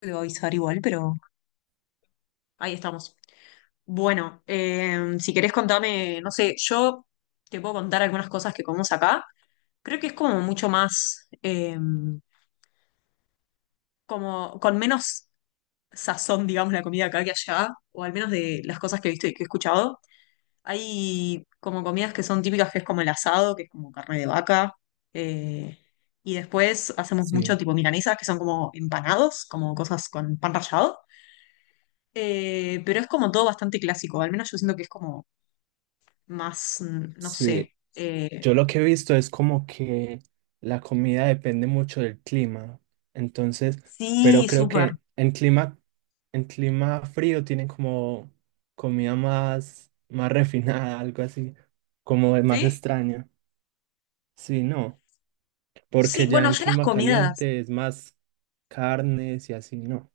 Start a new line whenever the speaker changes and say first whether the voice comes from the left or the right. left: Te voy a avisar igual, pero ahí estamos. Bueno, si querés contame, no sé, yo te puedo contar algunas cosas que comemos acá. Creo que es como mucho más, como con menos sazón, digamos, la comida acá que allá, o al menos de las cosas que he visto y que he escuchado. Hay como comidas que son típicas, que es como el asado, que es como carne de vaca. eh, y después hacemos
right: Sí,
left: mucho tipo milanesas, que son como empanados, como cosas con pan rallado. Pero es como todo bastante clásico, al menos yo siento que es como más, no sé.
right: sí.
left: eh,
right: Yo lo que he visto es como que la comida depende mucho del clima. Entonces, pero
left: sí,
right: creo
left: súper.
right: que en clima frío tienen como comida más, más refinada, algo así, como más
left: ¿Sí?
right: extraña. Sí, no.
left: Sí,
right: Porque ya
left: bueno,
right: en
left: ya las
right: clima
left: comidas.
right: caliente es más carnes y así, no.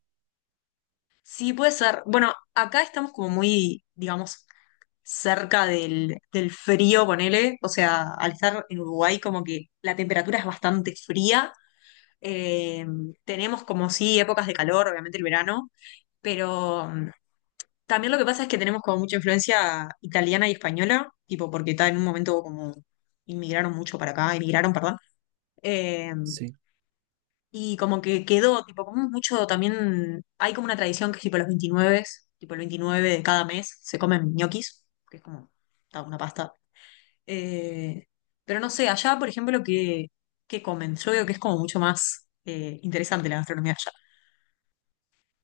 left: Sí, puede ser. Bueno, acá estamos como muy, digamos, cerca del frío, ponele. O sea, al estar en Uruguay, como que la temperatura es bastante fría. Eh, tenemos como sí épocas de calor, obviamente el verano, pero, también lo que pasa es que tenemos como mucha influencia italiana y española, tipo porque está en un momento como inmigraron mucho para acá, emigraron, perdón. Eh,
right: Sí.
left: y como que quedó, tipo, como mucho también, hay como una tradición que es tipo los 29, tipo el 29 de cada mes se comen ñoquis, que es como ta, una pasta. Eh, pero no sé, allá, por ejemplo, ¿qué comen? Yo veo que es como mucho más interesante la gastronomía allá.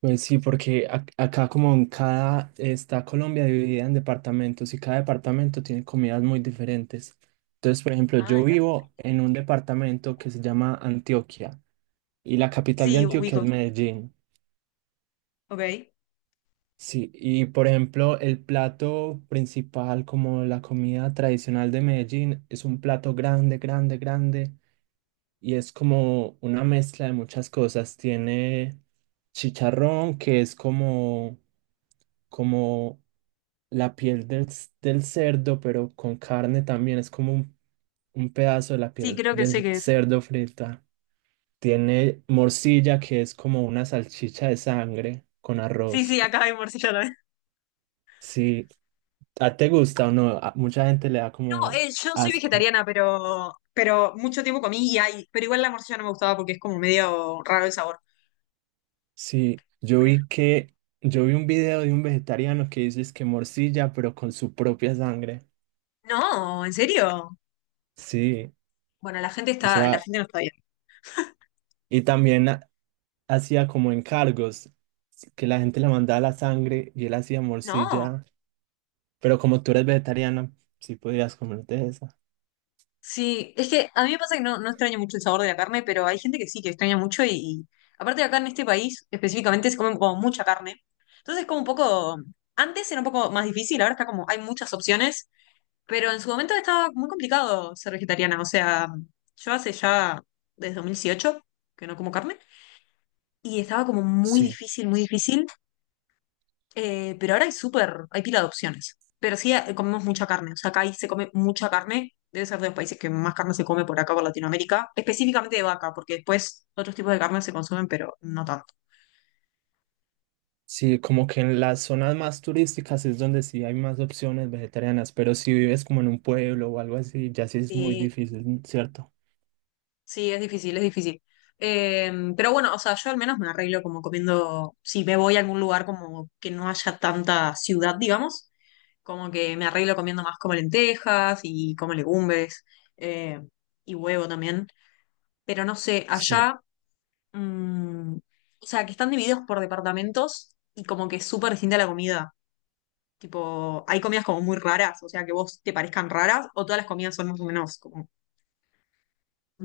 right: Pues sí, porque acá como en cada, está Colombia dividida en departamentos y cada departamento tiene comidas muy diferentes. Entonces, por ejemplo,
left: Ah,
right: yo
left: mira.
right: vivo en un departamento que se llama Antioquia y la capital de
left: Sí,
right: Antioquia es
left: ubico.
right: Medellín.
left: Ok.
right: Sí, y por ejemplo, el plato principal, como la comida tradicional de Medellín, es un plato grande, grande, grande y es como una mezcla de muchas cosas. Tiene chicharrón, que es como, como la piel del cerdo, pero con carne también. Es como un pedazo de la
left: Sí,
right: piel
left: creo que sé
right: del
left: qué es.
right: cerdo frita. Tiene morcilla, que es como una salchicha de sangre con
left: Sí,
right: arroz.
left: sí, acá hay morcilla también.
right: Sí, ¿a te gusta o no? A mucha gente le da
left: No,
right: como
left: yo soy
right: asco.
left: vegetariana, pero mucho tiempo comí y hay, pero igual la morcilla no me gustaba porque es como medio raro el sabor.
right: Sí,
left: Pero-
right: yo vi un video de un vegetariano que dice es que morcilla, pero con su propia sangre.
left: no, ¿en serio?
right: Sí,
left: Bueno,
right: o
left: la
right: sea,
left: gente no está bien.
right: y también hacía como encargos, que la gente le mandaba la sangre y él hacía
left: No,
right: morcilla, pero como tú eres vegetariana, sí podrías comerte esa.
left: sí, es que a mí me pasa que no extraño mucho el sabor de la carne, pero hay gente que sí, que extraña mucho y aparte acá en este país específicamente se come como mucha carne. Entonces como un poco, antes era un poco más difícil, ahora está como, hay muchas opciones. Pero en su momento estaba muy complicado ser vegetariana. O sea, yo hace ya desde 2018 que no como carne y estaba como muy
right: Sí,
left: difícil, muy difícil. Pero ahora hay súper, hay pila de opciones. Pero sí, comemos mucha carne. O sea, acá ahí se come mucha carne. Debe ser de los países que más carne se come por acá, por Latinoamérica. Específicamente de vaca, porque después otros tipos de carne se consumen, pero no tanto.
right: sí, como que en las zonas más turísticas es donde sí hay más opciones vegetarianas, pero si vives como en un pueblo o algo así, ya sí es muy
left: Sí.
right: difícil, ¿cierto?
left: Sí, es difícil, es difícil. Pero bueno, o sea, yo al menos me arreglo como comiendo, si me voy a algún lugar como que no haya tanta ciudad, digamos, como que me arreglo comiendo más como lentejas y como legumbres eh, y huevo también. Pero no sé,
right: Sí.
left: allá, mm, o sea, que están divididos por departamentos y como que es súper distinta la comida. Tipo, hay comidas como muy raras, o sea, que vos te parezcan raras o todas las comidas son más o menos como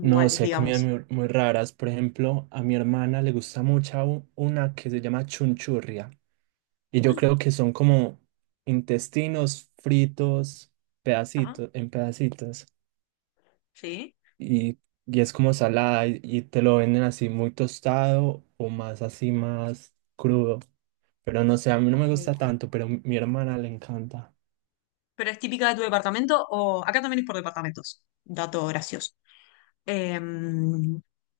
right: No, sé, hay comidas
left: digamos.
right: muy, muy raras. Por ejemplo, a mi hermana le gusta mucho una que se llama chunchurria. Y yo
left: Mm,
right: creo que son como intestinos fritos,
left: ajá,
right: pedacitos, en pedacitos.
left: sí.
right: Y, y es como salada y te lo venden así muy tostado o más así, más crudo. Pero no sé, a mí no
left: Ok.
right: me gusta tanto, pero a mi hermana le encanta.
left: ¿Pero es típica de tu departamento o acá también es por departamentos? Dato gracioso. Eh,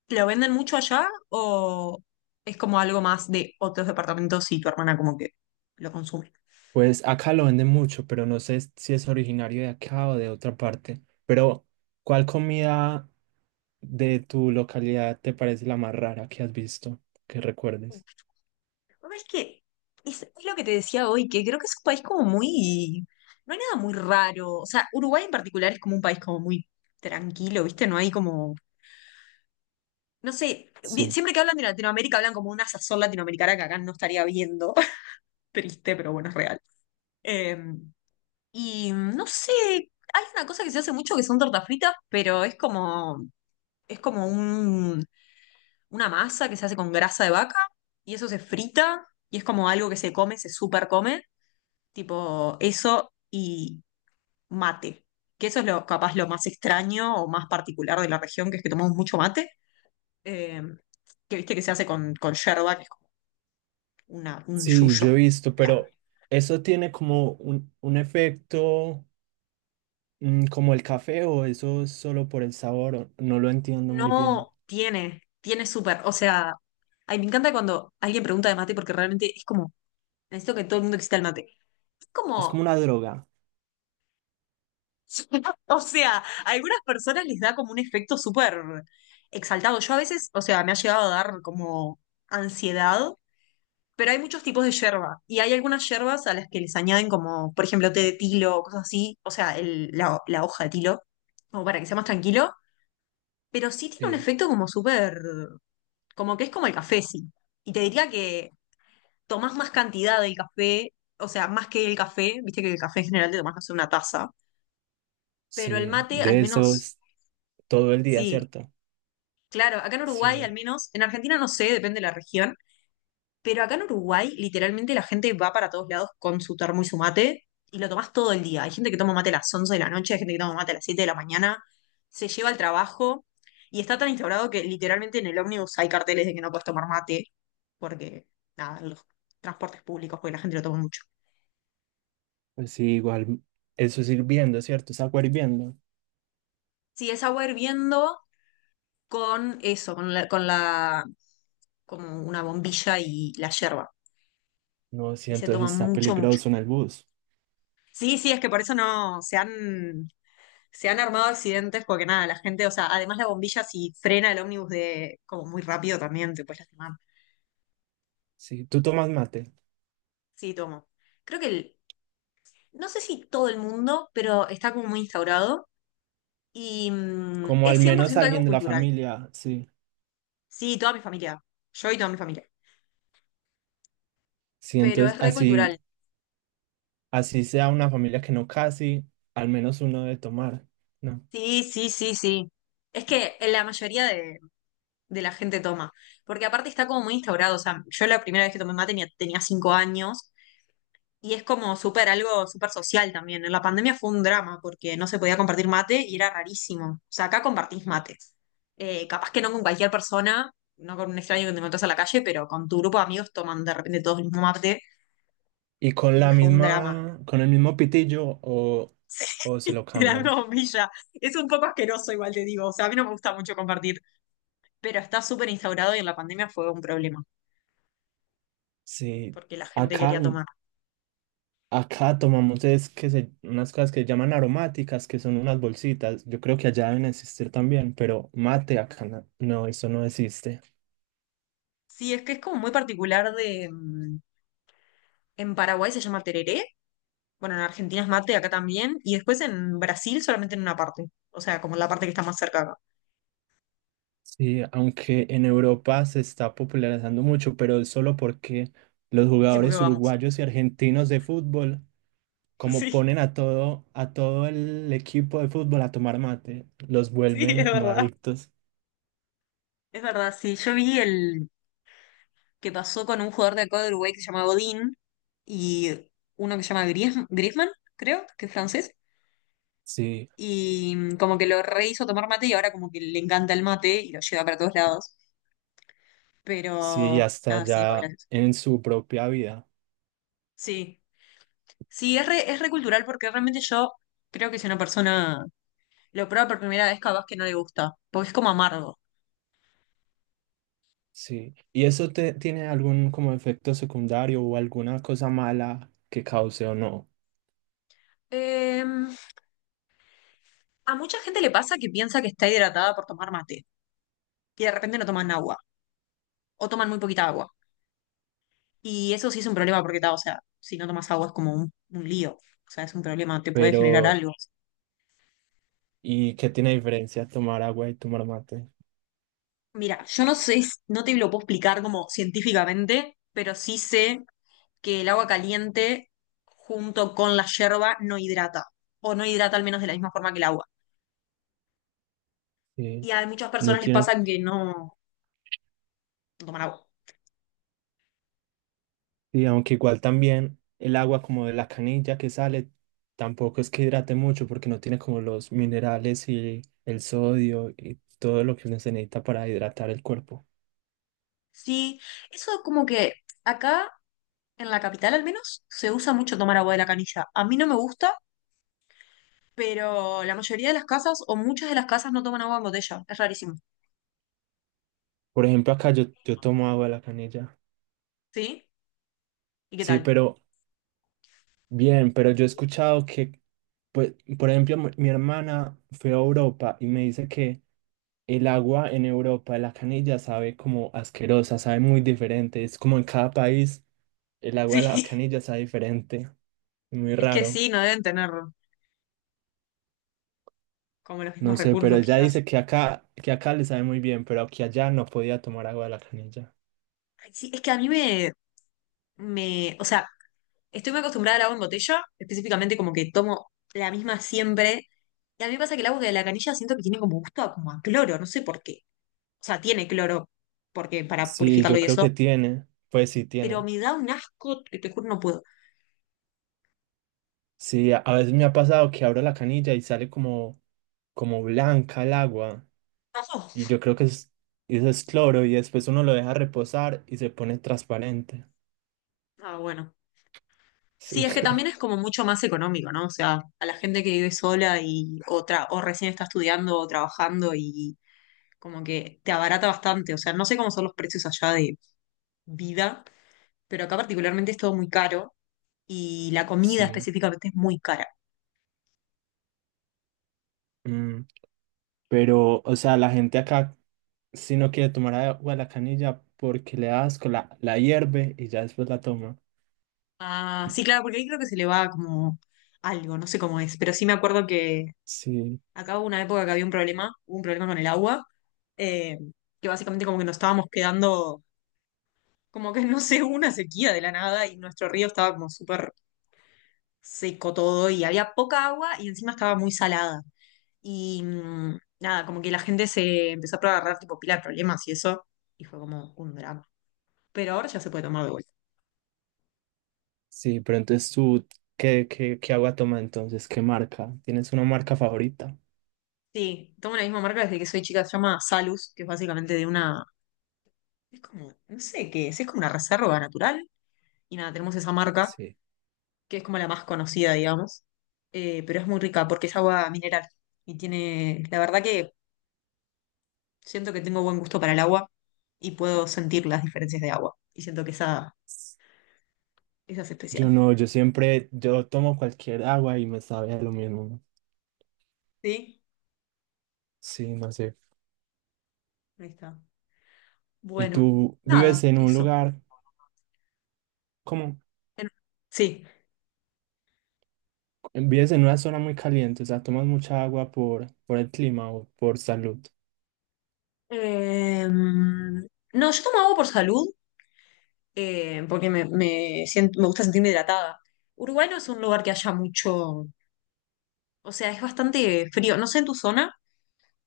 left: ¿Lo venden mucho allá o es como algo más de otros departamentos y tu hermana como que lo consume?
right: Pues acá lo venden mucho, pero no sé si es originario de acá o de otra parte. Pero, ¿cuál comida de tu localidad te parece la más rara que has visto, que recuerdes?
left: Es que es lo que te decía hoy, que creo que es un país como muy... No hay nada muy raro. O sea, Uruguay en particular es como un país como muy tranquilo, ¿viste? No hay como... No sé,
right: Sí.
left: siempre que hablan de Latinoamérica hablan como una sazón latinoamericana que acá no estaría viendo. Triste, pero bueno, es real. Eh, y no sé, hay una cosa que se hace mucho que son tortas fritas, pero es como una masa que se hace con grasa de vaca y eso se frita y es como algo que se come, se super come, tipo eso y mate, que eso es lo capaz lo más extraño o más particular de la región, que es que tomamos mucho mate, eh, que viste que se hace con, yerba, que es como un
right: Sí,
left: yuyo,
right: yo he
left: una
right: visto,
left: planta.
right: pero ¿eso tiene como un efecto como el café o eso es solo por el sabor? No lo entiendo muy bien.
left: No, tiene súper. O sea, ay, me encanta cuando alguien pregunta de mate porque realmente es como, necesito que todo el mundo exista el mate. Es
right: Es como
left: como,
right: una droga.
left: o sea, a algunas personas les da como un efecto súper exaltado. Yo a veces, o sea, me ha llegado a dar como ansiedad, pero hay muchos tipos de yerba y hay algunas yerbas a las que les añaden como, por ejemplo, té de tilo o cosas así, o sea, la hoja de tilo, como para que sea más tranquilo, pero sí tiene un
right: Sí.
left: efecto como súper. Como que es como el café, sí. Y te diría que tomás más cantidad del café, o sea, más que el café, viste que el café en general te tomás, no sé, una taza, pero el
right: Sí,
left: mate al
right: de eso
left: menos,
right: es todo el día,
left: sí,
right: ¿cierto?
left: claro, acá en Uruguay al
right: Sí,
left: menos, en Argentina no sé, depende de la región. Pero acá en Uruguay, literalmente la gente va para todos lados con su termo y su mate y lo tomás todo el día. Hay gente que toma mate a las 11 de la noche, hay gente que toma mate a las 7 de la mañana, se lleva al trabajo y está tan instaurado que literalmente en el ómnibus hay carteles de que no puedes tomar mate porque, nada, en los transportes públicos, porque la gente lo toma mucho.
right: pues sí, igual eso es hirviendo, ¿cierto? Es agua hirviendo.
left: Sí, es agua hirviendo con eso, con la, como una bombilla y la yerba.
right: No, sí,
left: Y se toma
right: entonces está
left: mucho, mucho.
right: peligroso en el bus.
left: Sí, sí, es que por eso no se han armado accidentes porque nada, la gente, o sea, además la bombilla si frena el ómnibus de como muy rápido también te puedes lastimar.
right: Sí, tú tomas mate,
left: Sí, tomo. Creo que no sé si todo el mundo, pero está como muy instaurado y
right: como
left: es
right: al
left: cien por
right: menos
left: ciento
right: alguien
left: algo
right: de la
left: cultural.
right: familia, sí.
left: Sí, toda mi familia. Yo y toda mi familia.
right: Sí,
left: Pero
right: entonces
left: es re
right: así,
left: cultural.
right: así sea una familia que no casi, al menos uno debe tomar, ¿no?
left: Sí, sí, sí, sí. Es que la mayoría de la gente toma. Porque aparte está como muy instaurado. O sea, yo la primera vez que tomé mate tenía 5 años. Y es como súper algo súper social también. En la pandemia fue un drama porque no se podía compartir mate y era rarísimo. O sea, acá compartís mate. Capaz que no con cualquier persona, no con un extraño que te encontrás a la calle, pero con tu grupo de amigos toman de repente todos el mismo mate
right: Y con
left: y
right: la
left: fue un drama.
right: misma, con el mismo pitillo, o se lo
left: Era
right: cambian.
left: una bombilla. Es un poco asqueroso, igual te digo. O sea, a mí no me gusta mucho compartir, pero está súper instaurado y en la pandemia fue un problema
right: Sí,
left: porque la gente
right: acá,
left: quería tomar.
right: acá tomamos es que unas cosas que llaman aromáticas, que son unas bolsitas. Yo creo que allá deben existir también, pero mate acá no, no, eso no existe.
left: Sí, es que es como muy particular de... En Paraguay se llama tereré. Bueno, en Argentina es mate, acá también. Y después en Brasil solamente en una parte. O sea, como la parte que está más cerca acá.
right: Sí, aunque en Europa se está popularizando mucho, pero es solo porque los
left: Sí, porque
right: jugadores
left: vamos.
right: uruguayos y argentinos de fútbol como
left: Sí,
right: ponen a todo el equipo de fútbol a tomar mate, los
left: sí,
right: vuelven
left: es
right: como
left: verdad.
right: adictos.
left: Es verdad, sí. Yo vi el que pasó con un jugador de acá de Uruguay que se llama Godín y uno que se llama Griezmann, creo, que es francés.
right: Sí,
left: Y como que lo rehizo tomar mate y ahora como que le encanta el mate y lo lleva para todos lados.
right: sí, y
left: Pero
right: hasta
left: nada, sí, es muy
right: ya
left: gracioso.
right: en su propia vida.
left: Sí, sí, es re cultural porque realmente yo creo que soy una persona. Lo prueba por primera vez, capaz que no le gusta, porque es como amargo.
right: Sí. ¿Y eso te tiene algún como efecto secundario o alguna cosa mala que cause o no?
left: Eh, a mucha gente le pasa que piensa que está hidratada por tomar mate y de repente no toman agua o toman muy poquita agua. Y eso sí es un problema porque, ta, o sea, si no tomas agua es como un lío. O sea, es un problema, te puede generar
right: Pero,
left: algo.
right: ¿y qué tiene diferencia tomar agua y tomar mate?
left: Mira, yo no sé, no te lo puedo explicar como científicamente, pero sí sé que el agua caliente junto con la yerba no hidrata, o no hidrata al menos de la misma forma que el agua. Y
right: Sí.
left: a muchas
right: No
left: personas les
right: tiene.
left: pasa que no toman agua.
right: Y aunque igual también el agua como de la canilla que sale, tampoco es que hidrate mucho porque no tiene como los minerales y el sodio y todo lo que uno se necesita para hidratar el cuerpo.
left: Sí, eso como que acá en la capital al menos se usa mucho tomar agua de la canilla. A mí no me gusta, pero la mayoría de las casas o muchas de las casas no toman agua en botella. Es rarísimo.
right: Por ejemplo, acá yo tomo agua de la canilla.
left: ¿Sí? ¿Y qué
right: Sí,
left: tal?
right: pero bien, pero yo he escuchado pues, por ejemplo, mi hermana fue a Europa y me dice que el agua en Europa de la canilla sabe como asquerosa, sabe muy diferente. Es como en cada país el agua de la
left: Sí,
right: canilla sabe diferente, muy
left: es que
right: raro.
left: sí, no deben tener como los
right: No
left: mismos
right: sé, pero
left: recursos
right: ella
left: quizás.
right: dice que acá le sabe muy bien, pero que allá no podía tomar agua de la canilla.
left: Ay, sí, es que a mí o sea, estoy muy acostumbrada al agua en botella, específicamente como que tomo la misma siempre. Y a mí me pasa que el agua de la canilla siento que tiene como gusto a, como a cloro, no sé por qué. O sea, tiene cloro, porque para
right: Sí,
left: purificarlo
right: yo
left: y
right: creo que
left: eso,
right: tiene. Pues sí,
left: pero
right: tiene.
left: me da un asco que te juro no puedo.
right: Sí, a veces me ha pasado que abro la canilla y sale como blanca el agua.
left: Pasó.
right: Y yo creo que eso es cloro y después uno lo deja reposar y se pone transparente.
left: Ah, bueno. Sí,
right: Sí,
left: es que también es como mucho más económico, ¿no? O sea, a la gente que vive sola y otra, o recién está estudiando o trabajando y como que te abarata bastante. O sea, no sé cómo son los precios allá de vida, pero acá particularmente es todo muy caro y la comida
right: sí.
left: específicamente es muy cara.
right: Mm, pero, o sea, la gente acá si no quiere tomar agua de la canilla porque le da asco, la hierve y ya después la toma.
left: Ah, sí, claro, porque ahí creo que se le va como algo, no sé cómo es, pero sí me acuerdo que
right: Sí.
left: acá hubo una época que había un problema, hubo un problema con el agua, eh, que básicamente como que nos estábamos quedando, como que no sé, hubo una sequía de la nada y nuestro río estaba como súper seco todo y había poca agua y encima estaba muy salada. Y nada, como que la gente se empezó a agarrar tipo pila de problemas y eso, y fue como un drama. Pero ahora ya se puede tomar de vuelta.
right: Sí, pero ¿qué, qué, qué agua tomas entonces? ¿Qué marca? ¿Tienes una marca favorita?
left: Sí, tomo la misma marca desde que soy chica, se llama Salus, que es básicamente de una, es como, no sé qué es como una reserva natural. Y nada, tenemos esa marca
right: Sí.
left: que es como la más conocida, digamos, pero es muy rica porque es agua mineral y tiene, la verdad que siento que tengo buen gusto para el agua y puedo sentir las diferencias de agua y siento que esa es
right: Yo
left: especial.
right: no, yo siempre, yo tomo cualquier agua y me sabe a lo mismo.
left: ¿Sí?
right: Sí, no sé.
left: Ahí está.
right: ¿Y
left: Bueno,
right: tú vives
left: nada,
right: en un
left: eso.
right: lugar, como,
left: En- Sí.
right: vives en una zona muy caliente, o sea, tomas mucha agua por el clima o por salud?
left: No, yo tomo agua por salud, porque me siento, me gusta sentirme hidratada. Uruguay no es un lugar que haya mucho, o sea, es bastante frío. No sé en tu zona.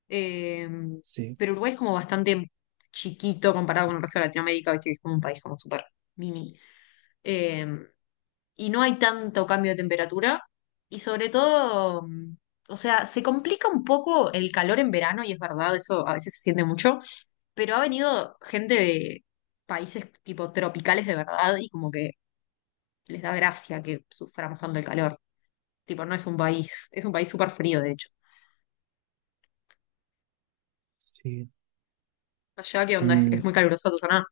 left: Eh,
right: Sí.
left: pero Uruguay es como bastante chiquito comparado con el resto de Latinoamérica, ¿viste? Que es como un país como súper mini. Eh, y no hay tanto cambio de temperatura. Y sobre todo, o sea, se complica un poco el calor en verano, y es verdad, eso a veces se siente mucho, pero ha venido gente de países tipo tropicales de verdad y como que les da gracia que suframos tanto el calor. Tipo, no es un país, es un país súper frío, de hecho.
right: Sí.
left: Allá, ¿qué onda?
right: Mm,
left: Es muy calurosa tu zona?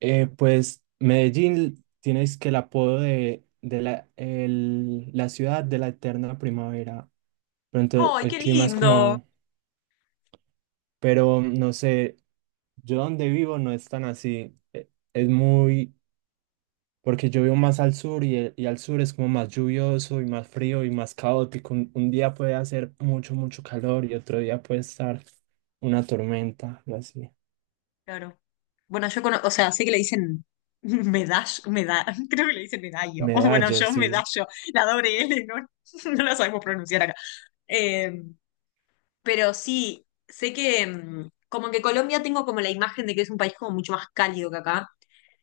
right: pues Medellín tienes que el apodo de la ciudad de la eterna primavera. Pero entonces
left: ¡Ay,
right: el
left: qué
right: clima es
left: lindo!
right: como, pero no sé, yo donde vivo no es tan así. Es muy, porque yo vivo más al sur y al sur es como más lluvioso y más frío y más caótico. Un día puede hacer mucho, mucho calor y otro día puede estar una tormenta, algo así.
left: Claro. Bueno, yo conozco, o sea, sé que le dicen medallo, meda creo que le dicen medallo, o bueno,
right: Medallo,
left: yo
right: sí.
left: medallo, la doble L, no, no la sabemos pronunciar acá. Eh, pero sí, sé que como que Colombia tengo como la imagen de que es un país como mucho más cálido que acá,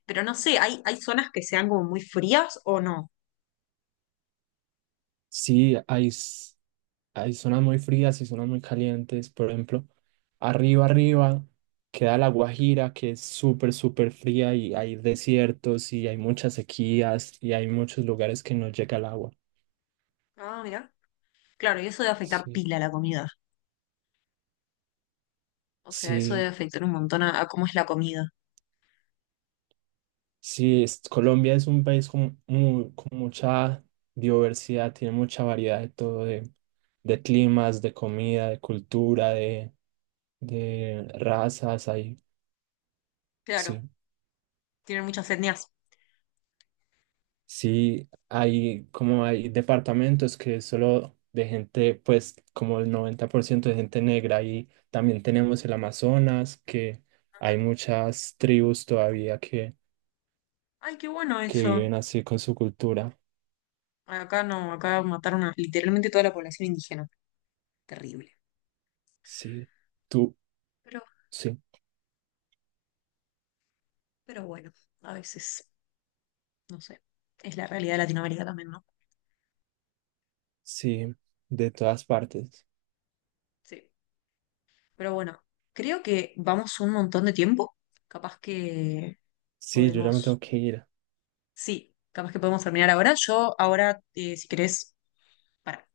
left: pero no sé, ¿hay, hay zonas que sean como muy frías o no?
right: Sí, hay. Hay zonas muy frías y zonas muy calientes. Por ejemplo, arriba queda La Guajira, que es súper, súper fría y hay desiertos y hay muchas sequías y hay muchos lugares que no llega el agua.
left: Ah, mira. Claro, y eso debe afectar
right: Sí,
left: pila a la comida. O sea, eso debe
right: sí,
left: afectar un montón a cómo es la comida.
right: sí. Colombia es un país con mucha diversidad, tiene mucha variedad de todo, de climas, de comida, de cultura, de razas. Ahí,
left: Claro,
right: sí.
left: tienen muchas etnias.
right: Sí, hay como hay departamentos que es solo de gente, pues como el 90% de gente negra y también tenemos el Amazonas, que hay muchas tribus todavía
left: Ay, qué bueno
right: que
left: eso.
right: viven así con su cultura.
left: Acá no, acá mataron a literalmente toda la población indígena. Terrible.
right: Sí, tú,
left: Pero,
right: sí,
left: pero bueno, a veces, no sé. Es la realidad de Latinoamérica también, ¿no?
right: sí, de todas partes.
left: Sí. Pero bueno, creo que vamos un montón de tiempo. Capaz que
right: Sí, yo ya me tengo
left: podemos.
right: que ir.
left: Sí, capaz que podemos terminar ahora. Yo ahora, si querés, para.